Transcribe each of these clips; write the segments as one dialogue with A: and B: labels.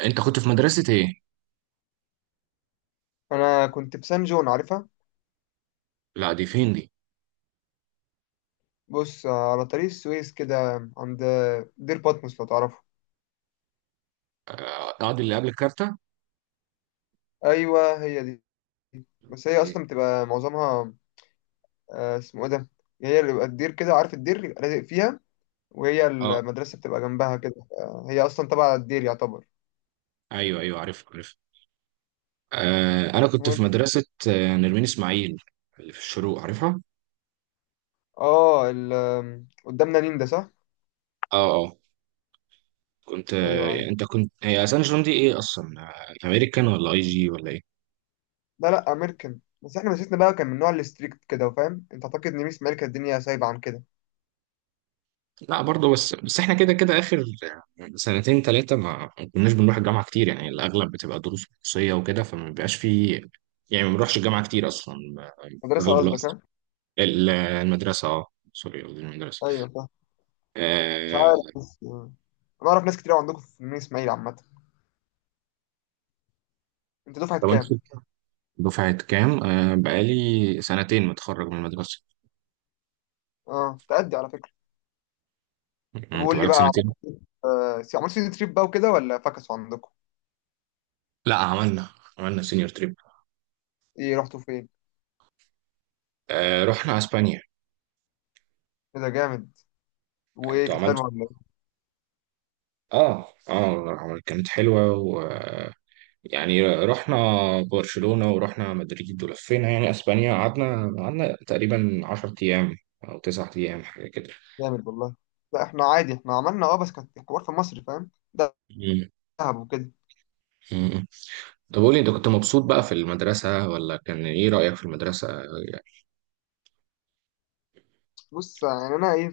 A: انت كنت في مدرسة ايه؟
B: انا كنت في سان جون، عارفها؟
A: لا دي فين دي؟
B: بص، على طريق السويس كده، عند دير باتموس، لو تعرفه.
A: آه، قاعد اللي قبل الكارتة؟
B: ايوه هي دي. بس هي
A: اوكي.
B: اصلا بتبقى معظمها اسمه ايه ده، هي اللي بيبقى الدير كده، عارف الدير؟ يبقى لازق فيها، وهي
A: اه،
B: المدرسه بتبقى جنبها كده. هي اصلا تبع الدير يعتبر.
A: ايوه عارف آه، انا كنت في
B: وال-
A: مدرسة نرمين اسماعيل اللي في الشروق عارفها؟
B: اه ال... آم، قدامنا نين ده، صح؟
A: اه اه. كنت
B: ايوه عارف.
A: انت كنت هي سان جيرمان دي ايه اصلا؟ آه، امريكان ولا اي جي ولا ايه؟
B: لا لا، امريكان. بس احنا مدرستنا بقى كان من نوع الستريكت كده، فاهم؟ انت اعتقد ان ميس مالكه الدنيا سايبه عن كده.
A: لا برضه، بس احنا كده كده اخر سنتين ثلاثة ما كناش بنروح الجامعة كتير، يعني الاغلب بتبقى دروس خصوصية وكده، فما بيبقاش في. يعني ما بنروحش الجامعة كتير اصلا،
B: مدرسه
A: اغلب
B: قصدك؟
A: الوقت.
B: ها،
A: المدرسة، اه. سوري، قصدي المدرسة.
B: ايوه. مش عارف
A: آه،
B: بس يعني. انا اعرف ناس كتير أوي عندكم في المنيا اسماعيل عامه. انت دفعه
A: طب انت
B: كام؟
A: دفعة كام؟ آه، بقالي سنتين متخرج من المدرسة.
B: اه تأدي على فكره. طب
A: يعني انت
B: قول لي
A: بقالك
B: بقى،
A: سنتين؟
B: عملت عملت سيتي تريب بقى وكده، ولا فكسوا عندكم؟
A: لا عملنا، عملنا سينيور تريب.
B: ايه رحتوا فين؟
A: آه، رحنا اسبانيا.
B: ايه ده جامد، وايه
A: انتوا
B: كانت حلوه
A: عملتوا
B: ولا ايه؟
A: اه اه. كانت حلوة و يعني رحنا برشلونة ورحنا مدريد ولفينا يعني اسبانيا، قعدنا تقريبا 10 ايام او 9 ايام، حاجة كده.
B: جامد والله. لا احنا عادي، احنا عملنا اه، بس كانت حوار في مصر، فاهم؟ دهب وكده.
A: مم. طب قولي، انت كنت مبسوط بقى في المدرسة، ولا كان ايه رأيك في المدرسة؟ يعني،
B: بص يعني انا ايه،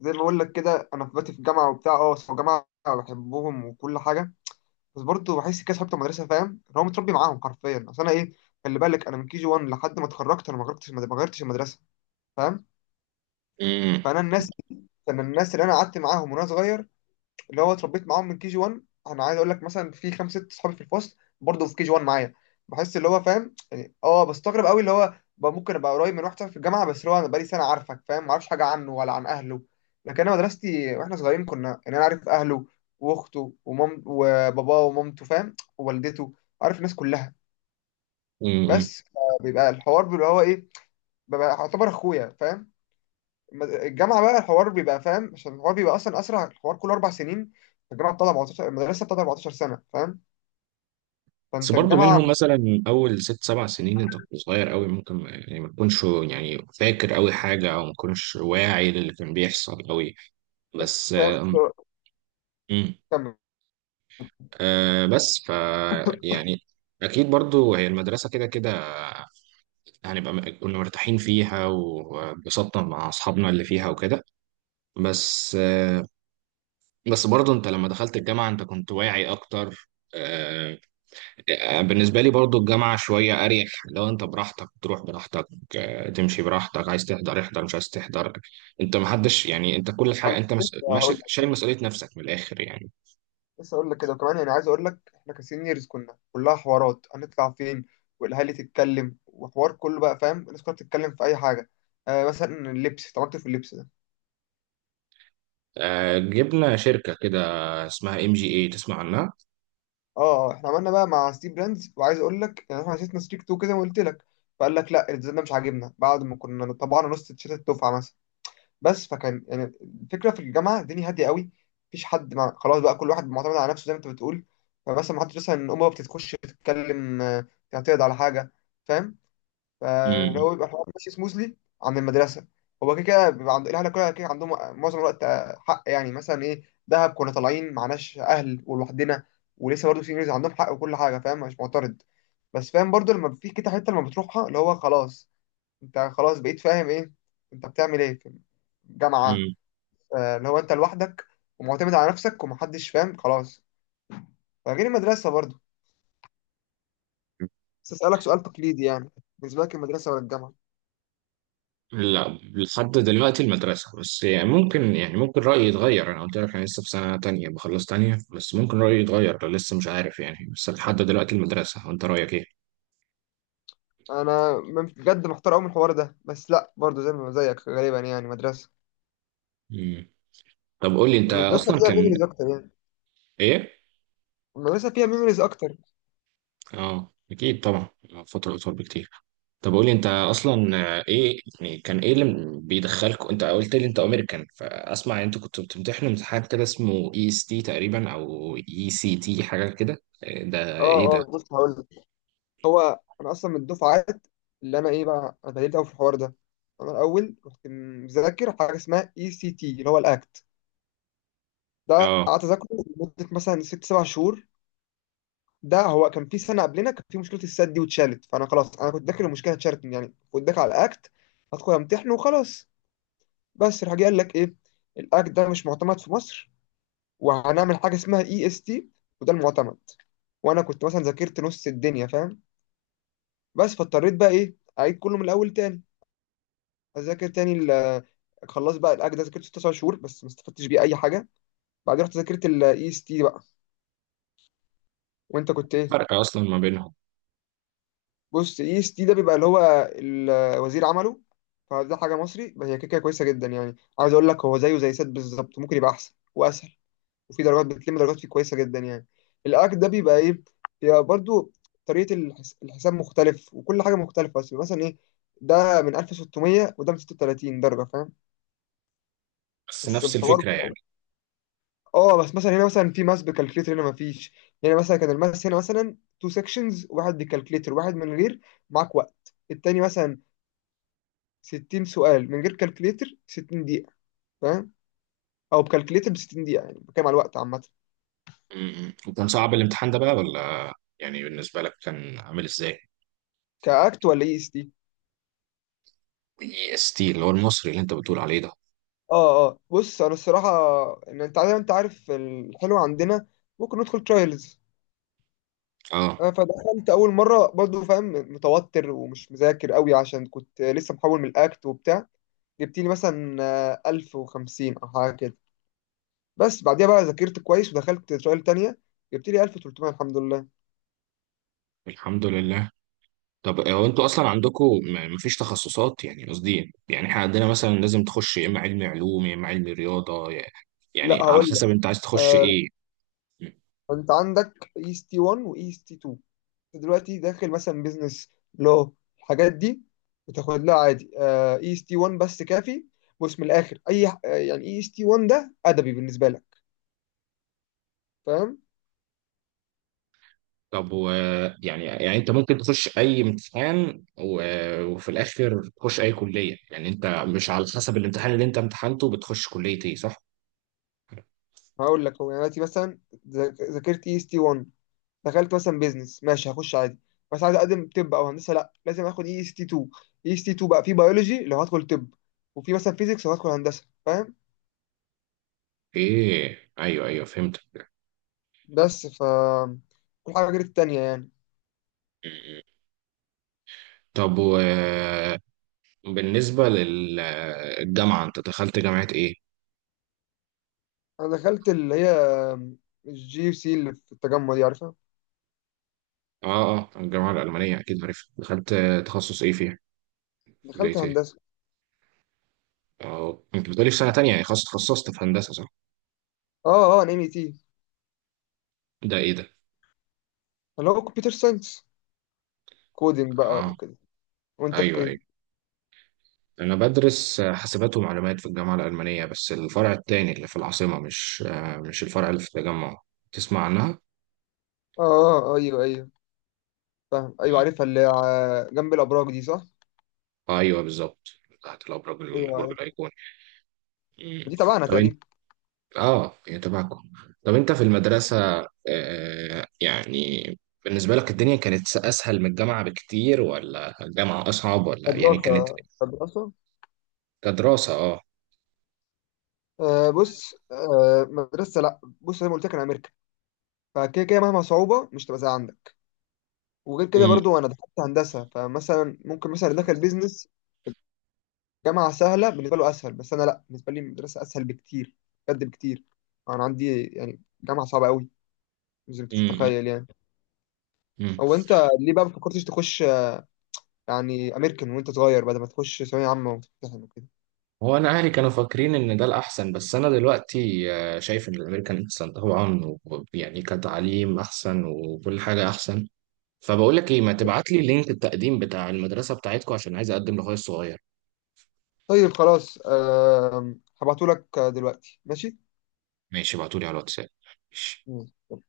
B: زي ما بقول لك كده، انا في باتي في الجامعه وبتاع، اه بس الجامعه بحبهم وكل حاجه. بس برضه بحس كده صحابي المدرسه، فاهم؟ اللي هو متربي معاهم حرفيا. اصل انا ايه، خلي بالك انا من كي جي 1 لحد ما اتخرجت، انا ما غيرتش المدرسه، فاهم؟
A: امم،
B: فانا الناس انا الناس اللي انا قعدت معاهم وانا صغير، اللي هو اتربيت معاهم من كي جي 1. انا عايز اقول لك مثلا، في خمس ست صحابي في الفصل برضه في كي جي 1 معايا. بحس اللي هو، فاهم يعني، اه بستغرب قوي اللي هو بقى ممكن ابقى قريب من واحد صاحبي في الجامعه، بس اللي هو انا بقالي سنه عارفك فاهم، ما اعرفش حاجه عنه ولا عن اهله. لكن انا مدرستي واحنا صغيرين كنا، يعني انا عارف اهله واخته ومام وباباه ومامته، فاهم؟ ووالدته، عارف الناس كلها.
A: امم.
B: بس بيبقى الحوار اللي هو ايه، ببقى اعتبر اخويا، فاهم؟ الجامعه بقى الحوار بيبقى فاهم، عشان الحوار بيبقى اصلا اسرع، الحوار كله اربع سنين. الجامعه بتاع 14، المدرسه بتاع 14 سنه، فاهم؟
A: بس
B: فانت
A: برضه
B: الجامعه،
A: منهم، مثلا اول ست سبع سنين انت كنت صغير قوي، ممكن يعني ما تكونش يعني فاكر قوي حاجة، او ما تكونش واعي للي كان بيحصل قوي.
B: بس
A: بس،
B: فاهم؟
A: امم.
B: كمل.
A: آه، بس ف يعني اكيد برضو هي المدرسه كده كده، كنا مرتاحين فيها وانبسطنا مع اصحابنا اللي فيها وكده. بس، بس برضه انت لما دخلت الجامعة انت كنت واعي اكتر. آه، آه، بالنسبة لي برضه الجامعة شوية اريح، لو انت براحتك تروح براحتك، آه، تمشي براحتك، عايز تحضر احضر، مش عايز تحضر. انت محدش يعني، انت كل حاجة
B: أنا
A: انت
B: لسه
A: ماشي،
B: هقول
A: شايل
B: لك
A: مسؤولية نفسك من الاخر يعني.
B: لسه هقول لك كده، وكمان يعني عايز اقول لك، احنا كسينيورز كنا كلها حوارات هنطلع فين، والاهالي تتكلم وحوار، كله بقى فاهم، الناس كلها بتتكلم في اي حاجه. آه مثلا اللبس، طب انت في اللبس ده؟
A: آه، جبنا شركة كده اسمها ام جي اي، تسمع عنها؟
B: اه. احنا عملنا بقى مع ستيف براندز، وعايز اقول لك يعني احنا عايزين نستريك تو كده، وقلت لك. فقال لك لا الديزاين ده مش عاجبنا، بعد ما كنا طبعنا نص تيشيرت الدفعه مثلا. بس فكان يعني، الفكره في الجامعه الدنيا هاديه قوي، مفيش حد مع خلاص بقى، كل واحد معتمد على نفسه زي ما انت بتقول. فمثلا ما حدش مثلا امه بتتخش تتكلم، تعترض على حاجه، فاهم؟ فاللي هو بيبقى الحوار ماشي سموثلي عن المدرسه. هو كده كده بيبقى عند الاهل كلها كده عندهم معظم الوقت، حق يعني مثلا ايه، دهب كنا طالعين معناش اهل ولوحدنا، ولسه برضه في انجليزي عندهم حق وكل حاجه، فاهم؟ مش معترض، بس فاهم برضه لما في كده حته لما بتروحها، اللي هو خلاص انت خلاص بقيت فاهم ايه انت بتعمل ايه في الجامعه،
A: امم.
B: اللي هو انت لوحدك ومعتمد على نفسك ومحدش، فاهم؟ خلاص، فغير المدرسه برضو. بس اسالك سؤال تقليدي يعني، بالنسبه لك المدرسه ولا الجامعه؟
A: لا، لحد دلوقتي المدرسة، بس يعني ممكن، يعني ممكن رأيي يتغير. أنا قلت لك أنا لسه في سنة تانية، بخلص تانية، بس ممكن رأيي يتغير لو، لسه مش عارف يعني. بس لحد دلوقتي المدرسة. وأنت رأيك إيه؟
B: بجد محتار قوي من الحوار ده، بس لا برضو زي ما زيك غالبا يعني مدرسه.
A: مم. طب قول لي، أنت
B: المدرسه
A: أصلا
B: فيها
A: كان
B: ميموريز اكتر يعني.
A: إيه؟
B: المدرسه فيها ميموريز اكتر.
A: أه أكيد طبعا، فترة أطول بكتير. طب قول لي، أنت أصلا، إيه يعني، كان إيه اللي بيدخلك؟ أنت قلت لي أنت أمريكان، فأسمع أنت كنت بتمتحن امتحان كده اسمه إي إس تي تقريبا، أو إي سي تي، حاجة كده. إيه ده؟ إيه
B: اه اه، بص هقول لك، هو انا اصلا من الدفعات اللي انا ايه بقى، انا اتعلمت قوي في الحوار ده. انا الاول كنت مذاكر حاجه اسمها اي سي تي، اللي هو الاكت ده،
A: ده؟
B: قعدت اذاكره لمده مثلا ست سبع شهور. ده هو كان في سنه قبلنا كان في مشكله السد دي واتشالت، فانا خلاص انا كنت داخل المشكله، اتشالت يعني، كنت داخل على اكت، هدخل امتحنه وخلاص. بس راح جه قال لك ايه، الاكت ده مش معتمد في مصر، وهنعمل حاجه اسمها اي اس تي، وده المعتمد. وانا كنت مثلا ذاكرت نص الدنيا، فاهم؟ بس فاضطريت بقى ايه، اعيد كله من الاول تاني، اذاكر تاني خلاص. بقى الاكت ده ذاكرته 9 شهور بس ما استفدتش بيه اي حاجه. بعدين رحت ذاكرت الاي اس تي بقى. وانت كنت ايه؟
A: فرق اصلا ما بينهم،
B: بص، اي اس تي ده بيبقى اللي هو الوزير عمله، فده حاجه مصري، بس هي كده كده كويسه جدا يعني. عايز اقول لك، هو زيه زي سات بالظبط، ممكن يبقى احسن واسهل، وفي درجات بتلم، درجات فيه كويسه جدا يعني. الاك ده بيبقى ايه، بيبقى برضو الحساب مختلف وكل حاجه مختلفه، بس مثلا ايه، ده من 1600 وده من 36 درجه، فاهم؟
A: بس
B: بس
A: نفس
B: الحوار
A: الفكره يعني.
B: اه، بس مثلا هنا مثلا في ماس بكالكليتر، هنا ما فيش. هنا مثلا كان الماس هنا مثلا تو سيكشنز، واحد بكالكليتر واحد من غير، معاك وقت. التاني مثلا 60 سؤال من غير كالكليتر، 60 دقيقة، فاهم؟ او بكالكليتر ب 60 دقيقة، يعني بتكلم على الوقت عامة.
A: م- م. وكان صعب الامتحان ده بقى ولا، يعني بالنسبه لك كان عامل ازاي؟
B: كاكت ولا اي اس تي؟
A: اي اس تي اللي هو المصري اللي انت بتقول عليه ده.
B: اه اه، بص انا الصراحة، ان انت عارف، انت عارف الحلو عندنا، ممكن ندخل ترايلز.
A: اه.
B: فدخلت اول مرة برضو، فاهم؟ متوتر ومش مذاكر قوي، عشان كنت لسه محول من الاكت وبتاع، جبت لي مثلا 1050 او حاجة كده. بس بعديها بقى ذاكرت كويس ودخلت ترايل تانية، جبت لي 1300، الحمد لله.
A: الحمد لله. طب هو انتوا اصلا عندكم ما فيش تخصصات؟ يعني قصدي، يعني احنا عندنا مثلا لازم تخش يا اما علمي علوم يا اما علمي رياضه،
B: لا
A: يعني على
B: هقول لك،
A: حسب انت عايز تخش
B: آه،
A: ايه.
B: انت عندك اي اس تي 1 واي اس تي 2. دلوقتي داخل مثلا بيزنس لو الحاجات دي، بتاخد لها عادي اي اس تي 1 بس كافي. بص من الاخر، اي ح- آه، يعني اي اس تي 1 ده ادبي بالنسبه لك، فاهم؟
A: طب و، يعني، يعني انت ممكن تخش اي امتحان وفي الاخر تخش اي كليه؟ يعني انت مش على حسب الامتحان اللي انت امتحنته بتخش كليه ايه، صح؟
B: هقول لك هو يعني دلوقتي مثلا، ذاكرت اي اس تي 1، دخلت مثلا بيزنس ماشي هخش عادي. بس عايز اقدم طب او هندسه، لا لازم اخد اي اس تي 2. اي اس تي 2 بقى في بيولوجي لو هدخل طب، وفي مثلا فيزيكس لو هدخل هندسه، فاهم؟
A: ايه، ايوه ايوه فهمت.
B: بس ف، كل حاجه غير التانيه يعني.
A: طب وبالنسبه للجامعه، انت دخلت جامعه ايه؟
B: انا دخلت اللي هي الجي يو سي اللي في التجمع دي، عارفها؟
A: اه اه، الجامعه الالمانيه، اكيد عارفها. دخلت تخصص ايه فيها؟
B: دخلت
A: كليه ايه؟
B: هندسة.
A: اه، انت بتقولي في سنه تانية، يعني خلاص اتخصصت في هندسه صح؟
B: اه اه، انا ام اي تي،
A: ده ايه ده؟
B: اللي هو كمبيوتر ساينس، كودينج بقى
A: اه
B: وكده. وانت في
A: ايوه
B: ايه؟
A: أيوه. أنا بدرس حاسبات ومعلومات في الجامعة الألمانية، بس الفرع التاني اللي في العاصمة، مش مش الفرع اللي في التجمع. تسمع عنها؟
B: اه اه، ايوه ايوه، فاهم، ايوه عارفها اللي جنب الابراج دي، صح؟
A: آه أيوه بالظبط، تحت الأبراج،
B: ايوه
A: البرج
B: عارف.
A: الأيقوني. مم.
B: دي تبعنا
A: طب أنت،
B: تقريبا.
A: آه هي تبعكم. طب أنت في المدرسة، آه يعني، بالنسبة لك الدنيا كانت أسهل من الجامعة بكتير ولا الجامعة أصعب، ولا يعني كانت
B: مدرسة؟
A: كدراسة، آه.
B: آه بص، آه مدرسة، لا بص زي ما قلت لك انا امريكا، فكده كده مهما صعوبة مش تبقى زي عندك. وغير كده
A: مم.
B: برضو، انا دخلت هندسة، فمثلا ممكن مثلا اللي دخل بيزنس، جامعة سهلة بالنسبة له اسهل. بس انا لا، بالنسبة لي المدرسة اسهل بكتير، بجد بكتير. انا عندي يعني جامعة صعبة قوي، زي ما انت مش
A: مم.
B: متخيل يعني.
A: مم.
B: او انت ليه بقى ما فكرتش تخش يعني امريكان وانت صغير، بدل ما تخش ثانويه عامه وتمتحن وكده؟
A: هو انا اهلي كانوا فاكرين ان ده الاحسن، بس انا دلوقتي آه، شايف ان الامريكان احسن طبعا، يعني كتعليم احسن وكل حاجه احسن. فبقول لك ايه، ما تبعت لي لينك التقديم بتاع المدرسه بتاعتكم عشان عايز اقدم لاخويا الصغير.
B: طيب خلاص هبعتهولك دلوقتي، ماشي؟
A: ماشي، ابعتولي على الواتساب. ماشي.
B: مم.